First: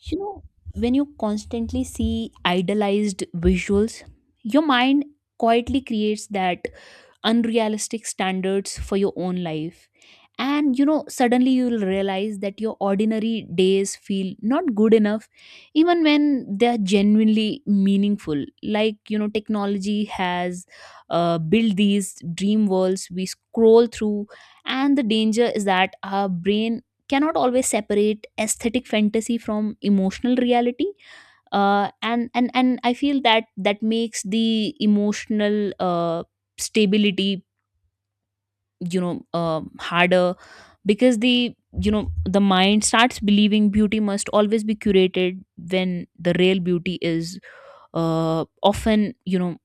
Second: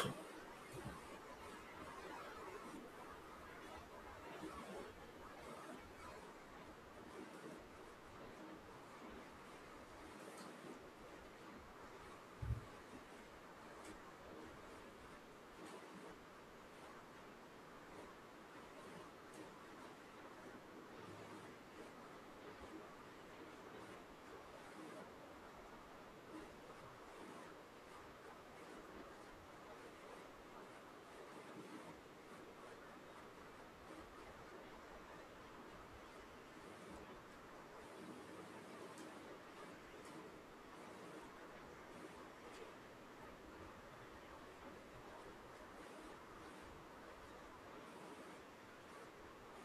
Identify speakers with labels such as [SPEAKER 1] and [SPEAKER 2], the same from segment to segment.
[SPEAKER 1] You know, when you constantly see idealized visuals, your mind quietly creates that unrealistic standards for your own life. And suddenly you'll realize that your ordinary days feel not good enough, even when they're genuinely meaningful. Like, technology has built these dream worlds we scroll through, and the danger is that our brain cannot always separate aesthetic fantasy from emotional reality. And I feel that that makes the emotional stability harder, because the you know the mind starts believing beauty must always be curated, when the real beauty is uh, often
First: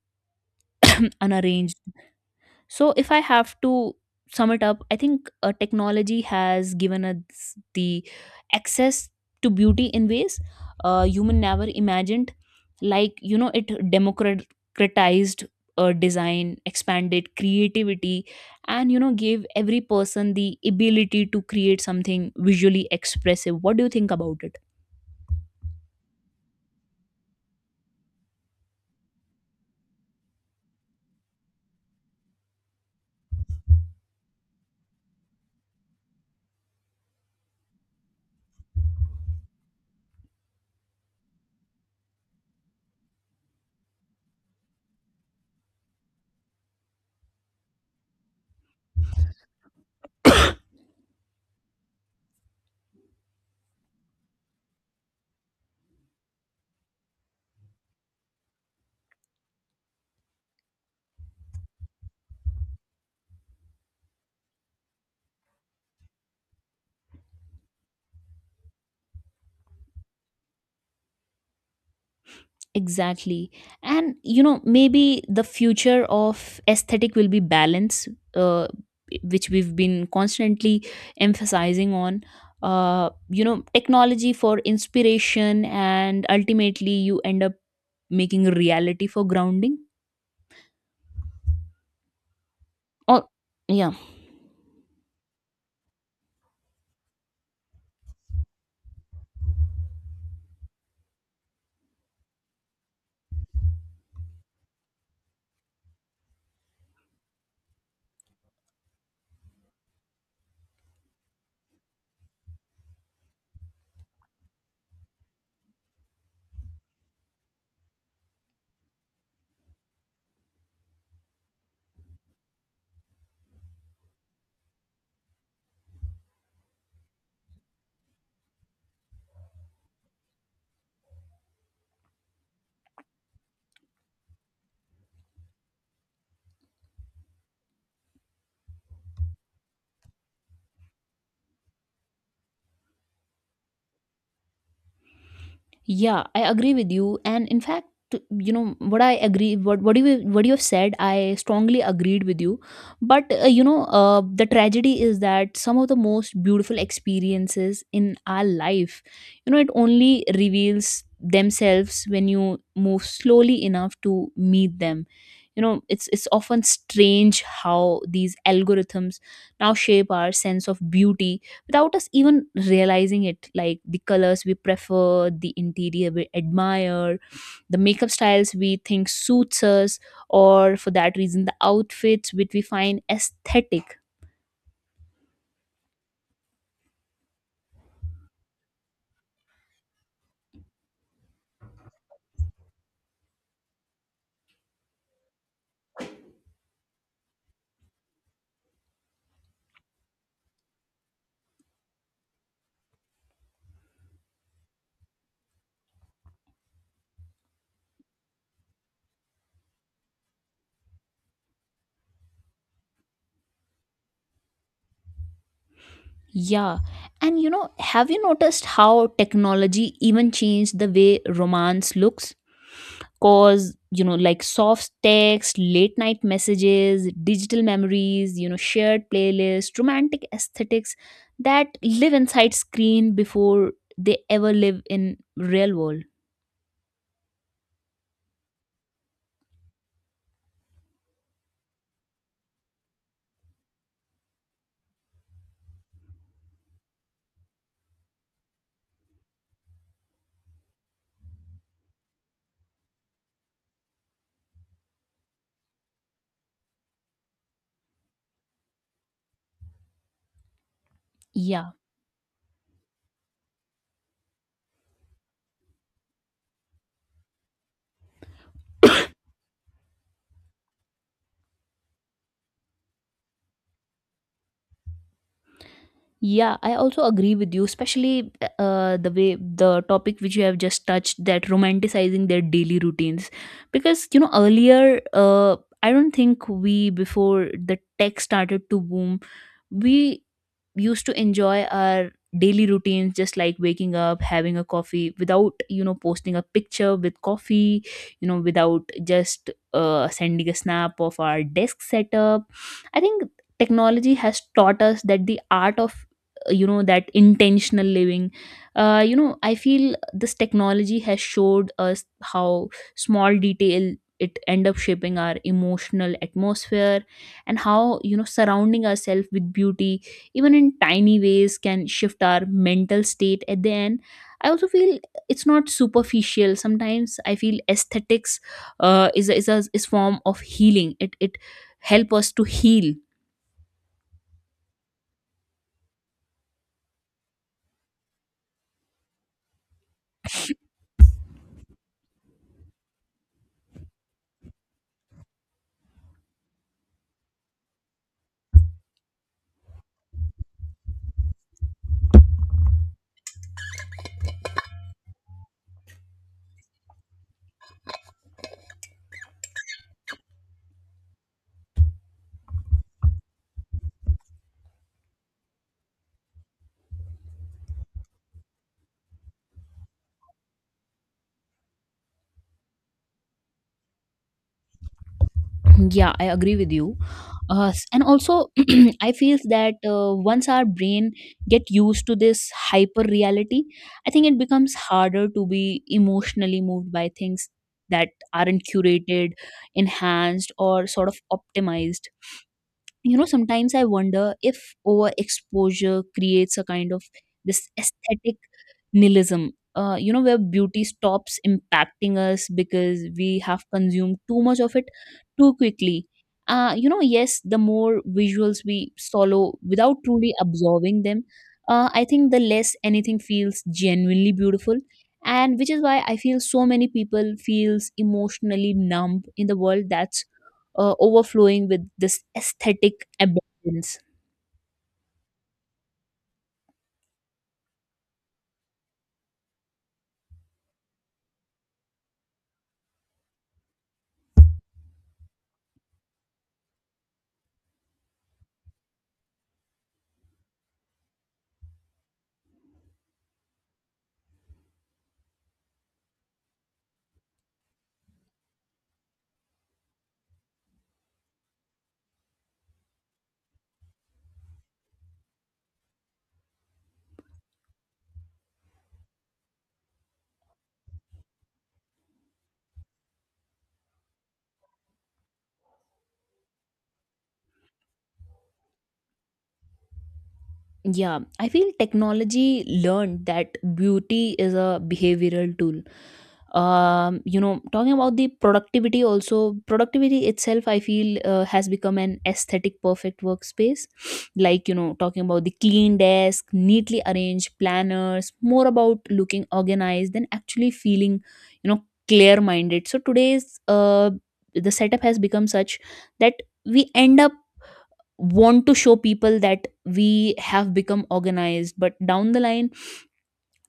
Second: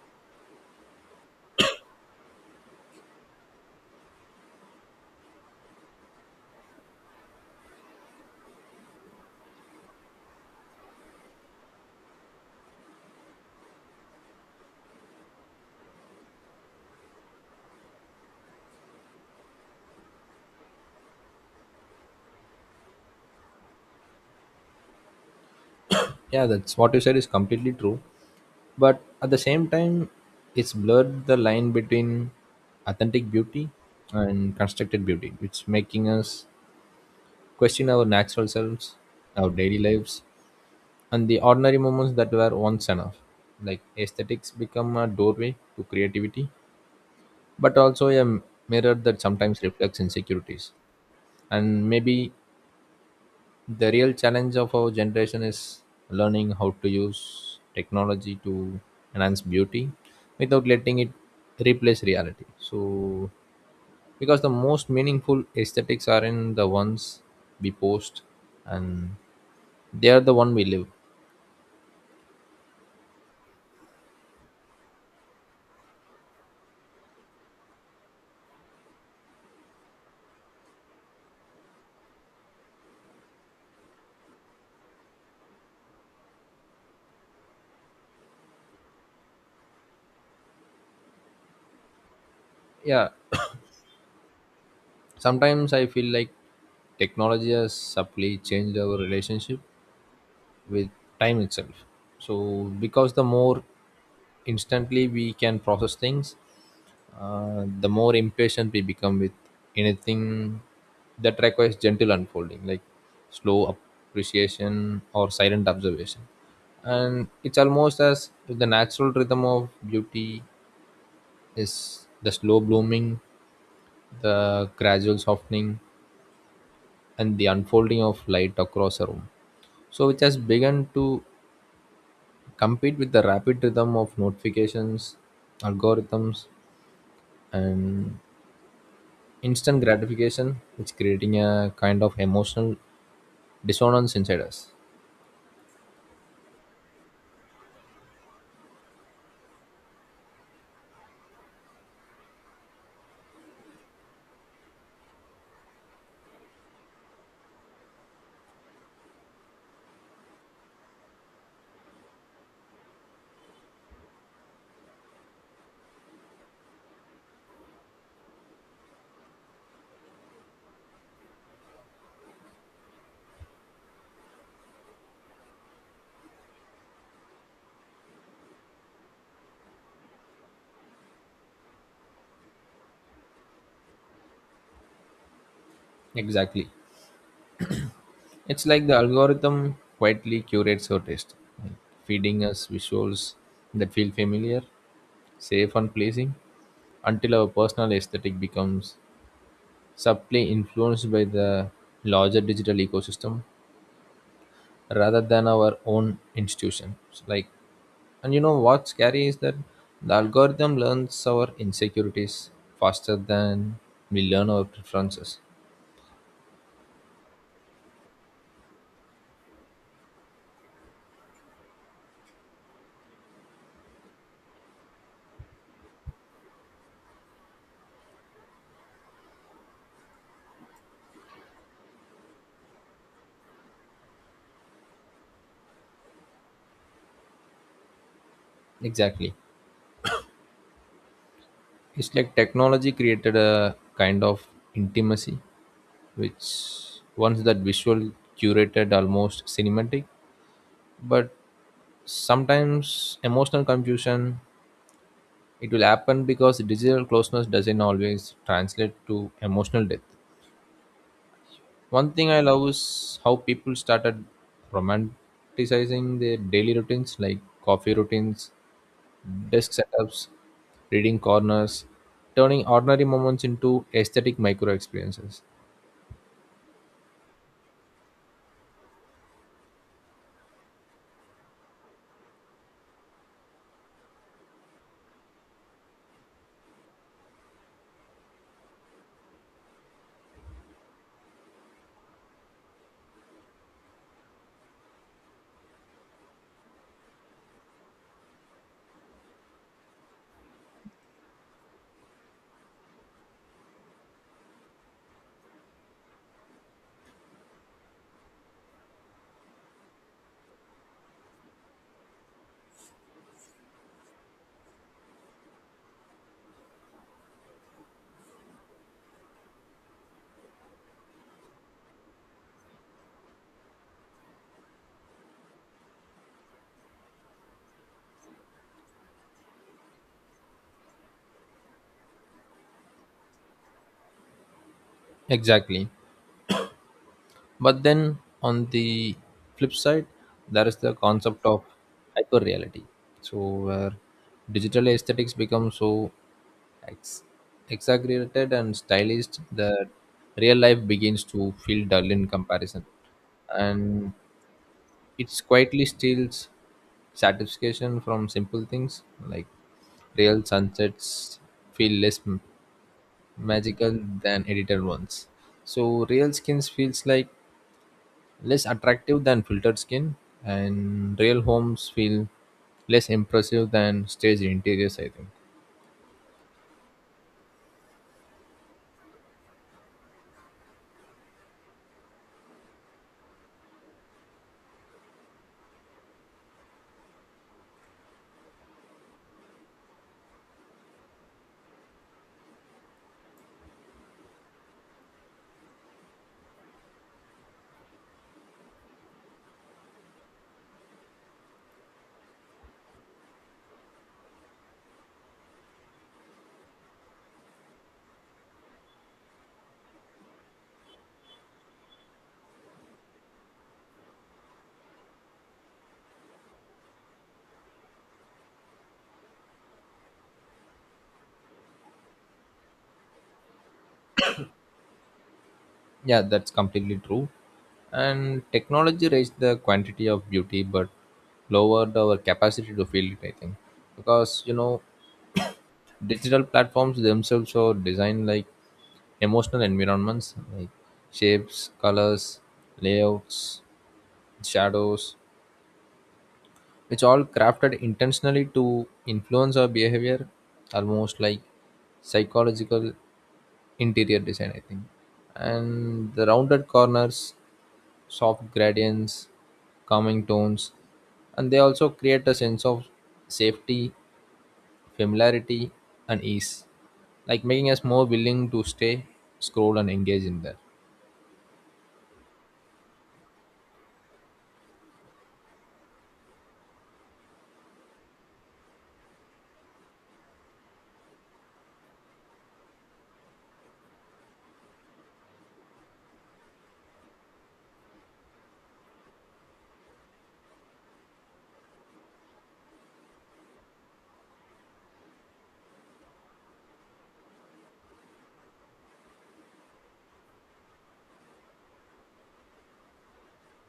[SPEAKER 1] unarranged. So, if I have to sum it up, I think technology has given us the access to beauty in ways human never imagined. Like, it democratized design, expanded creativity, and, gave every person the ability to create something visually expressive. What do you think about it?
[SPEAKER 2] Yeah, that's what you said is completely true, but at the same time it's blurred the line between authentic beauty and constructed beauty. It's making us question our natural selves, our daily lives, and the ordinary moments that were once enough. Like, aesthetics become a doorway to creativity but also a mirror that sometimes reflects insecurities. And maybe the real challenge of our generation is learning how to use technology to enhance beauty without letting it replace reality. So, because the most meaningful aesthetics are in the ones we post and they are the one we live.
[SPEAKER 1] Exactly. And maybe the future of aesthetic will be balance, uh, which we've been constantly emphasizing on. Technology for inspiration, and ultimately, you end up making reality for grounding.
[SPEAKER 2] Yeah.
[SPEAKER 1] Oh, yeah.
[SPEAKER 2] Sometimes I feel like technology has subtly changed our relationship with time itself. So, because the more instantly we can process things, the more impatient we become with anything that requires gentle unfolding, like slow appreciation or silent observation. And it's almost as if the natural rhythm of beauty is the slow blooming, the gradual softening, and the unfolding of light across a room. So, which has begun to compete with the rapid rhythm of notifications, algorithms, and instant gratification. It's creating a kind of emotional dissonance inside us.
[SPEAKER 1] Yeah, I agree with you. And in fact, you know what I agree what you have said, I strongly agreed with you. But the tragedy is that some of the most beautiful experiences in our life, it only reveals themselves when you move slowly enough to meet them. It's often strange how these algorithms now shape our sense of beauty without us even realizing it, like the colors we prefer, the interior we admire, the makeup styles we think suits us, or for that reason the outfits which we find aesthetic.
[SPEAKER 2] Exactly. It's like the algorithm quietly curates our taste, like feeding us visuals that feel familiar, safe and pleasing, until our personal aesthetic becomes subtly influenced by the larger digital ecosystem rather than our own institutions. Like, and you know what's scary is that the algorithm learns our insecurities faster than we learn our preferences.
[SPEAKER 1] Yeah. And have you noticed how technology even changed the way romance looks? Cause like soft text, late night messages, digital memories, shared playlists, romantic aesthetics that live inside screen before they ever live in real world.
[SPEAKER 2] Exactly. It's like technology created a kind of intimacy which once that visual curated almost cinematic, but sometimes emotional confusion, it will happen, because digital closeness doesn't always translate to emotional depth.
[SPEAKER 1] Yeah,
[SPEAKER 2] One thing I love is how people started romanticizing their daily routines, like coffee routines, desk setups, reading corners, turning ordinary moments into aesthetic micro experiences.
[SPEAKER 1] yeah, I also agree with you, especially the way the topic which you have just touched, that romanticizing their daily routines. Because earlier, I don't think we, before the tech started to boom, we used to enjoy our daily routines, just like waking up, having a coffee without posting a picture with coffee, without just sending a snap of our desk setup. I think technology has taught us that the art of that intentional living, I feel this technology has showed us how small detail it end up shaping our emotional atmosphere, and how surrounding ourselves with beauty, even in tiny ways, can shift our mental state. At the end, I also feel it's not superficial. Sometimes I feel aesthetics is form of healing, it help us to heal.
[SPEAKER 2] Exactly. But then on the flip side, there is the concept of hyperreality. So where digital aesthetics become so ex- exaggerated and stylized that real life begins to feel dull in comparison. And it quietly steals satisfaction from simple things, like real sunsets feel less magical than edited ones. So real skins feels like less attractive than filtered skin, and real homes feel less impressive than stage interiors, I think.
[SPEAKER 1] Yeah, I agree with you. And also I feel that once our brain get used to this hyper reality, I think it becomes harder to be emotionally moved by things that aren't curated, enhanced, or sort of optimized. Sometimes I wonder if overexposure creates a kind of this aesthetic nihilism, where beauty stops impacting us because we have consumed too much of it too quickly. Yes, the more visuals we swallow without truly absorbing them, I think the less anything feels genuinely beautiful, and which is why I feel so many people feels emotionally numb in the world that's overflowing with this aesthetic abundance.
[SPEAKER 2] Yeah, that's completely true. And technology raised the quantity of beauty but lowered our capacity to feel it, I think, because you know, digital platforms themselves are designed like emotional environments, like shapes, colors, layouts, shadows, which all crafted intentionally to influence our behavior, almost like psychological interior design, I think. And the rounded corners, soft gradients, calming tones, and they also create a sense of safety, familiarity, and ease, like making us more willing to stay, scroll and engage in there.
[SPEAKER 1] Yeah, I feel technology learned that beauty is a behavioral tool. Talking about the productivity, also productivity itself, I feel has become an aesthetic perfect workspace. Like, talking about the clean desk, neatly arranged planners, more about looking organized than actually feeling, clear minded. So today's the setup has become such that we end up want to show people that we have become organized, but down the line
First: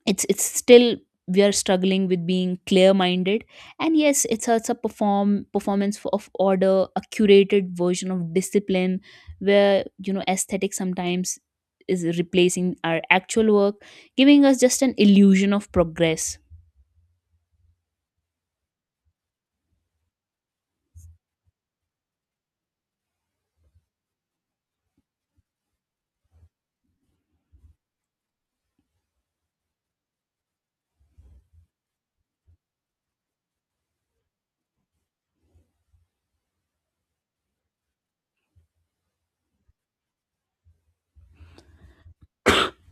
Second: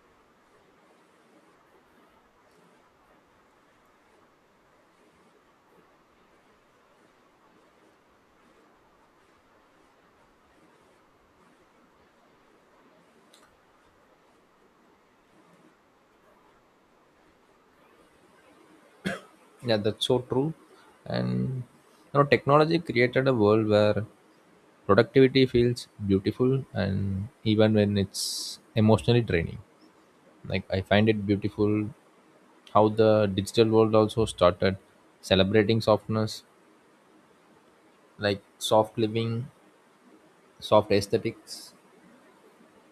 [SPEAKER 1] it's still we are struggling with being clear minded. And yes, it's a performance of order, a curated version of discipline, where aesthetic sometimes is replacing our actual work, giving us just an illusion of progress.
[SPEAKER 2] Yeah, that's so true. And you know, technology created a world where productivity feels beautiful, and even when it's emotionally draining. Like I find it beautiful how the digital world also started celebrating softness, like soft living, soft aesthetics,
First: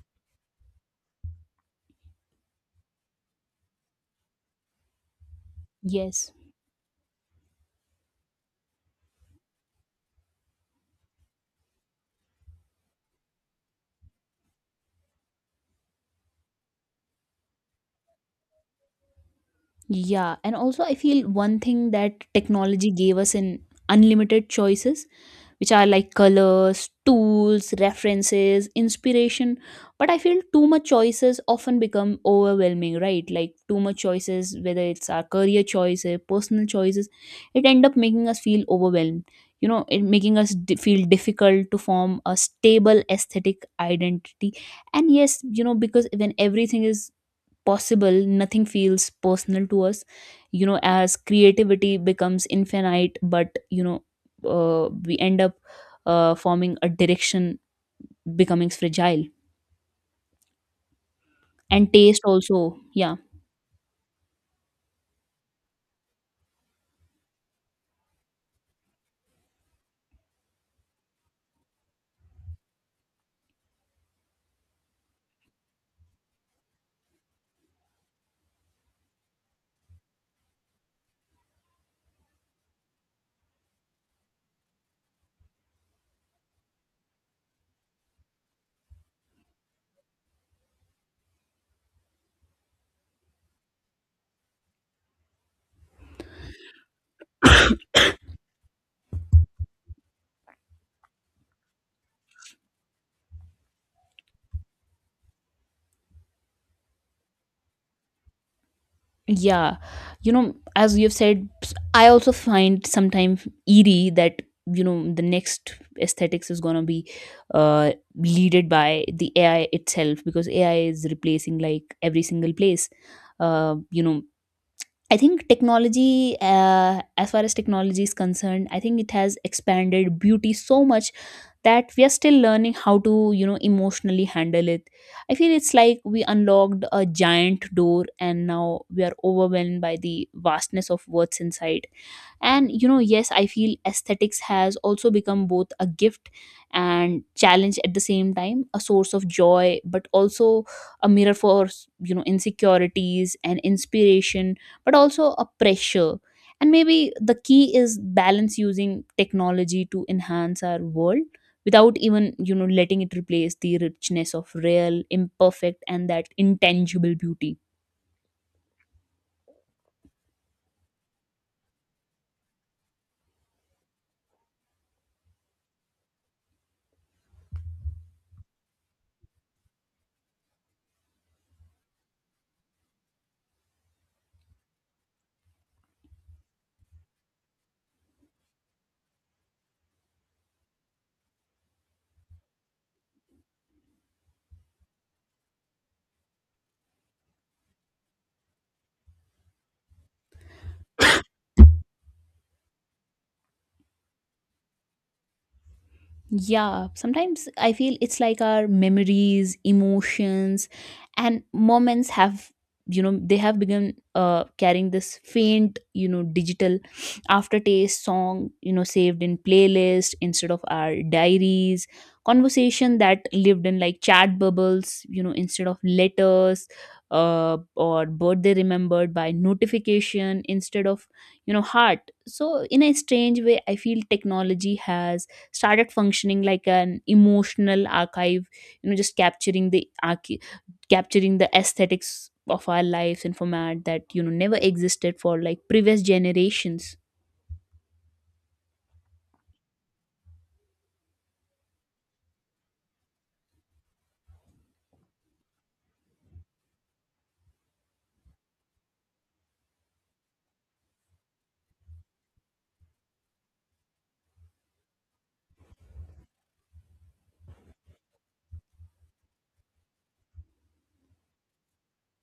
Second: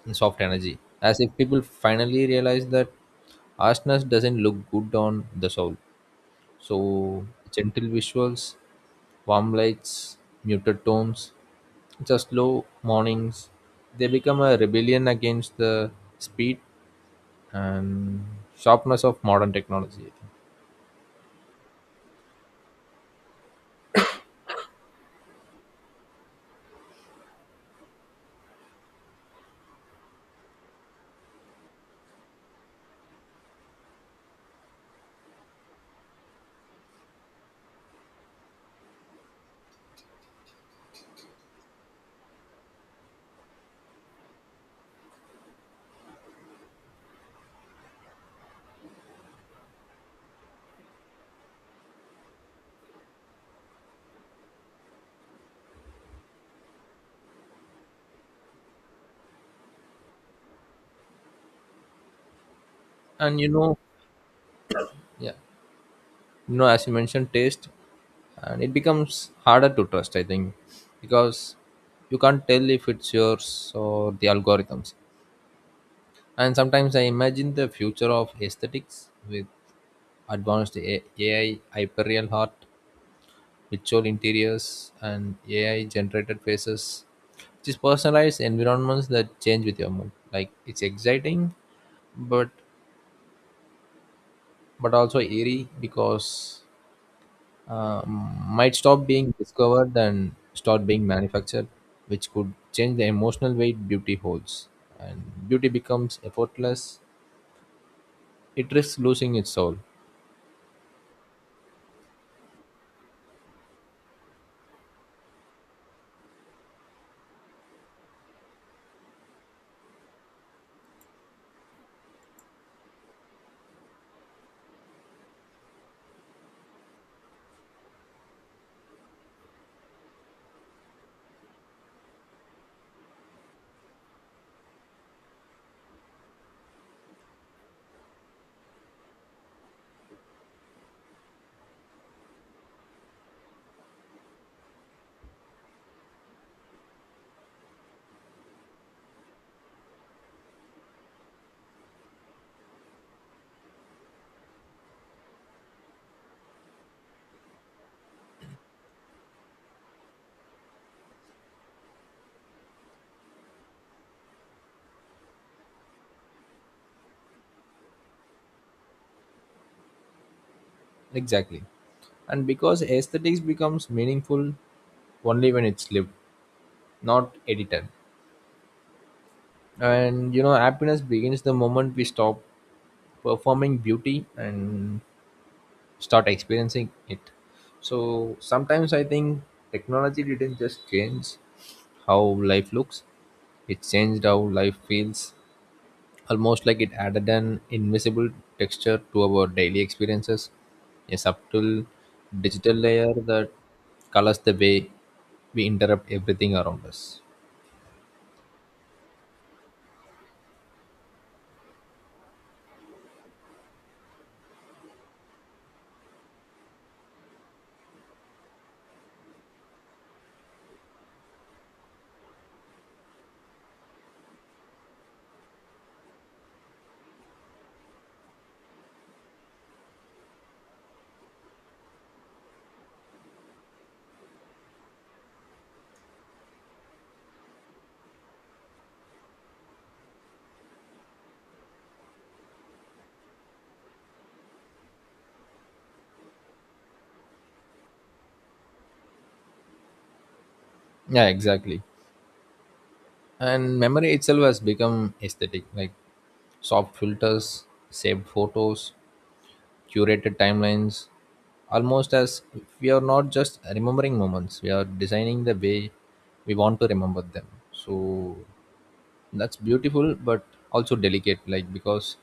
[SPEAKER 2] and soft energy. As if people finally realize that harshness doesn't look good on the soul.
[SPEAKER 1] Yes.
[SPEAKER 2] So gentle visuals, warm lights, muted tones, just slow mornings. They become a rebellion against the speed and sharpness of modern technology, I think.
[SPEAKER 1] Yeah. And also I feel one thing that technology gave us in unlimited choices, which are like colors, tools, references, inspiration. But I feel too much choices often become overwhelming, right? Like too much choices, whether it's our career choices, personal choices, it end up making us feel overwhelmed. It making us feel difficult to form a stable aesthetic identity. And yes, because when everything is possible, nothing feels personal to us, as creativity becomes infinite. But we end up forming a direction, becoming fragile, and taste also. Yeah.
[SPEAKER 2] And you know, yeah, you know, as you mentioned, taste, and it becomes harder to trust, I think, because you can't tell if it's yours or the algorithms. And sometimes I imagine the future of aesthetics with advanced AI hyperreal art, virtual interiors, and AI generated faces, which is personalized environments that change with your mood. Like it's exciting, but but also eerie because might stop being discovered and start being manufactured, which could change the emotional weight beauty holds, and beauty becomes effortless. It risks losing its
[SPEAKER 1] Yeah,
[SPEAKER 2] soul.
[SPEAKER 1] as you've said, I also find sometimes eerie that the next aesthetics is gonna be leaded by the ai itself, because ai is replacing like every single place. uh you know I think technology, as far as technology is concerned, I think it has expanded beauty so much that we are still learning how to, emotionally handle it. I feel it's like we unlocked a giant door, and now we are overwhelmed by the vastness of what's inside. And yes, I feel aesthetics has also become both a gift and challenge at the same time, a source of joy, but also a mirror for insecurities and inspiration, but also a pressure. And maybe the key is balance, using technology to enhance our world without even letting it replace the richness of real, imperfect, and that intangible beauty.
[SPEAKER 2] Exactly. And because aesthetics becomes meaningful only when it's lived, not edited. And you know, happiness begins the moment we stop performing beauty and start experiencing it. So sometimes I think technology didn't just change how life looks, it changed how life feels, almost like it added an invisible texture to our daily experiences, a subtle digital layer that colors the way we interrupt everything around
[SPEAKER 1] Yeah,
[SPEAKER 2] us.
[SPEAKER 1] sometimes I feel it's like our memories, emotions, and moments have begun carrying this faint, digital aftertaste, song, saved in playlist instead of our diaries, conversation that lived in like chat bubbles, instead of letters, or birthday remembered by notification instead of, heart. So, in a strange way, I feel technology has started functioning like an emotional archive, just capturing the capturing the aesthetics of our lives in format that never existed for like previous generations.
[SPEAKER 2] Yeah, exactly. And memory itself has become aesthetic, like soft filters, saved photos, curated timelines, almost as if we are not just remembering moments, we are designing the way we want to remember them. So that's beautiful but also delicate, like, because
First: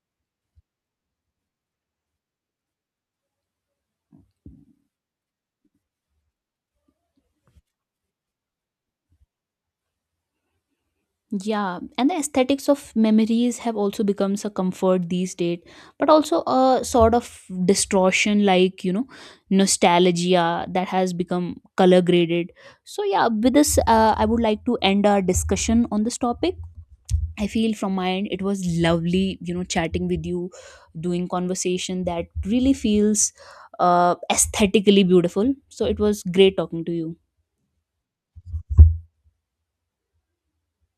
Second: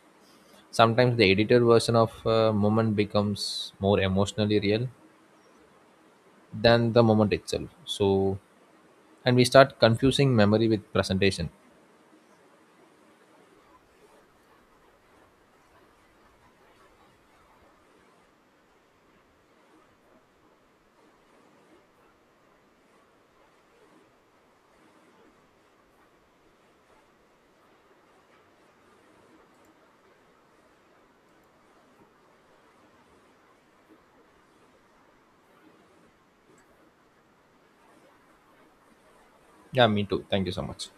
[SPEAKER 2] sometimes the edited version of a moment becomes more emotionally real than the moment itself. So, and we start confusing memory with presentation.
[SPEAKER 1] Yeah. And the aesthetics of memories have also becomes a comfort these days, but also a sort of distortion, like nostalgia that has become color graded. So yeah, with this, I would like to end our discussion on this topic. I feel from my end it was lovely, chatting with you, doing conversation that really feels aesthetically beautiful. So it was great talking to you.
[SPEAKER 2] Yeah, me too. Thank you so much.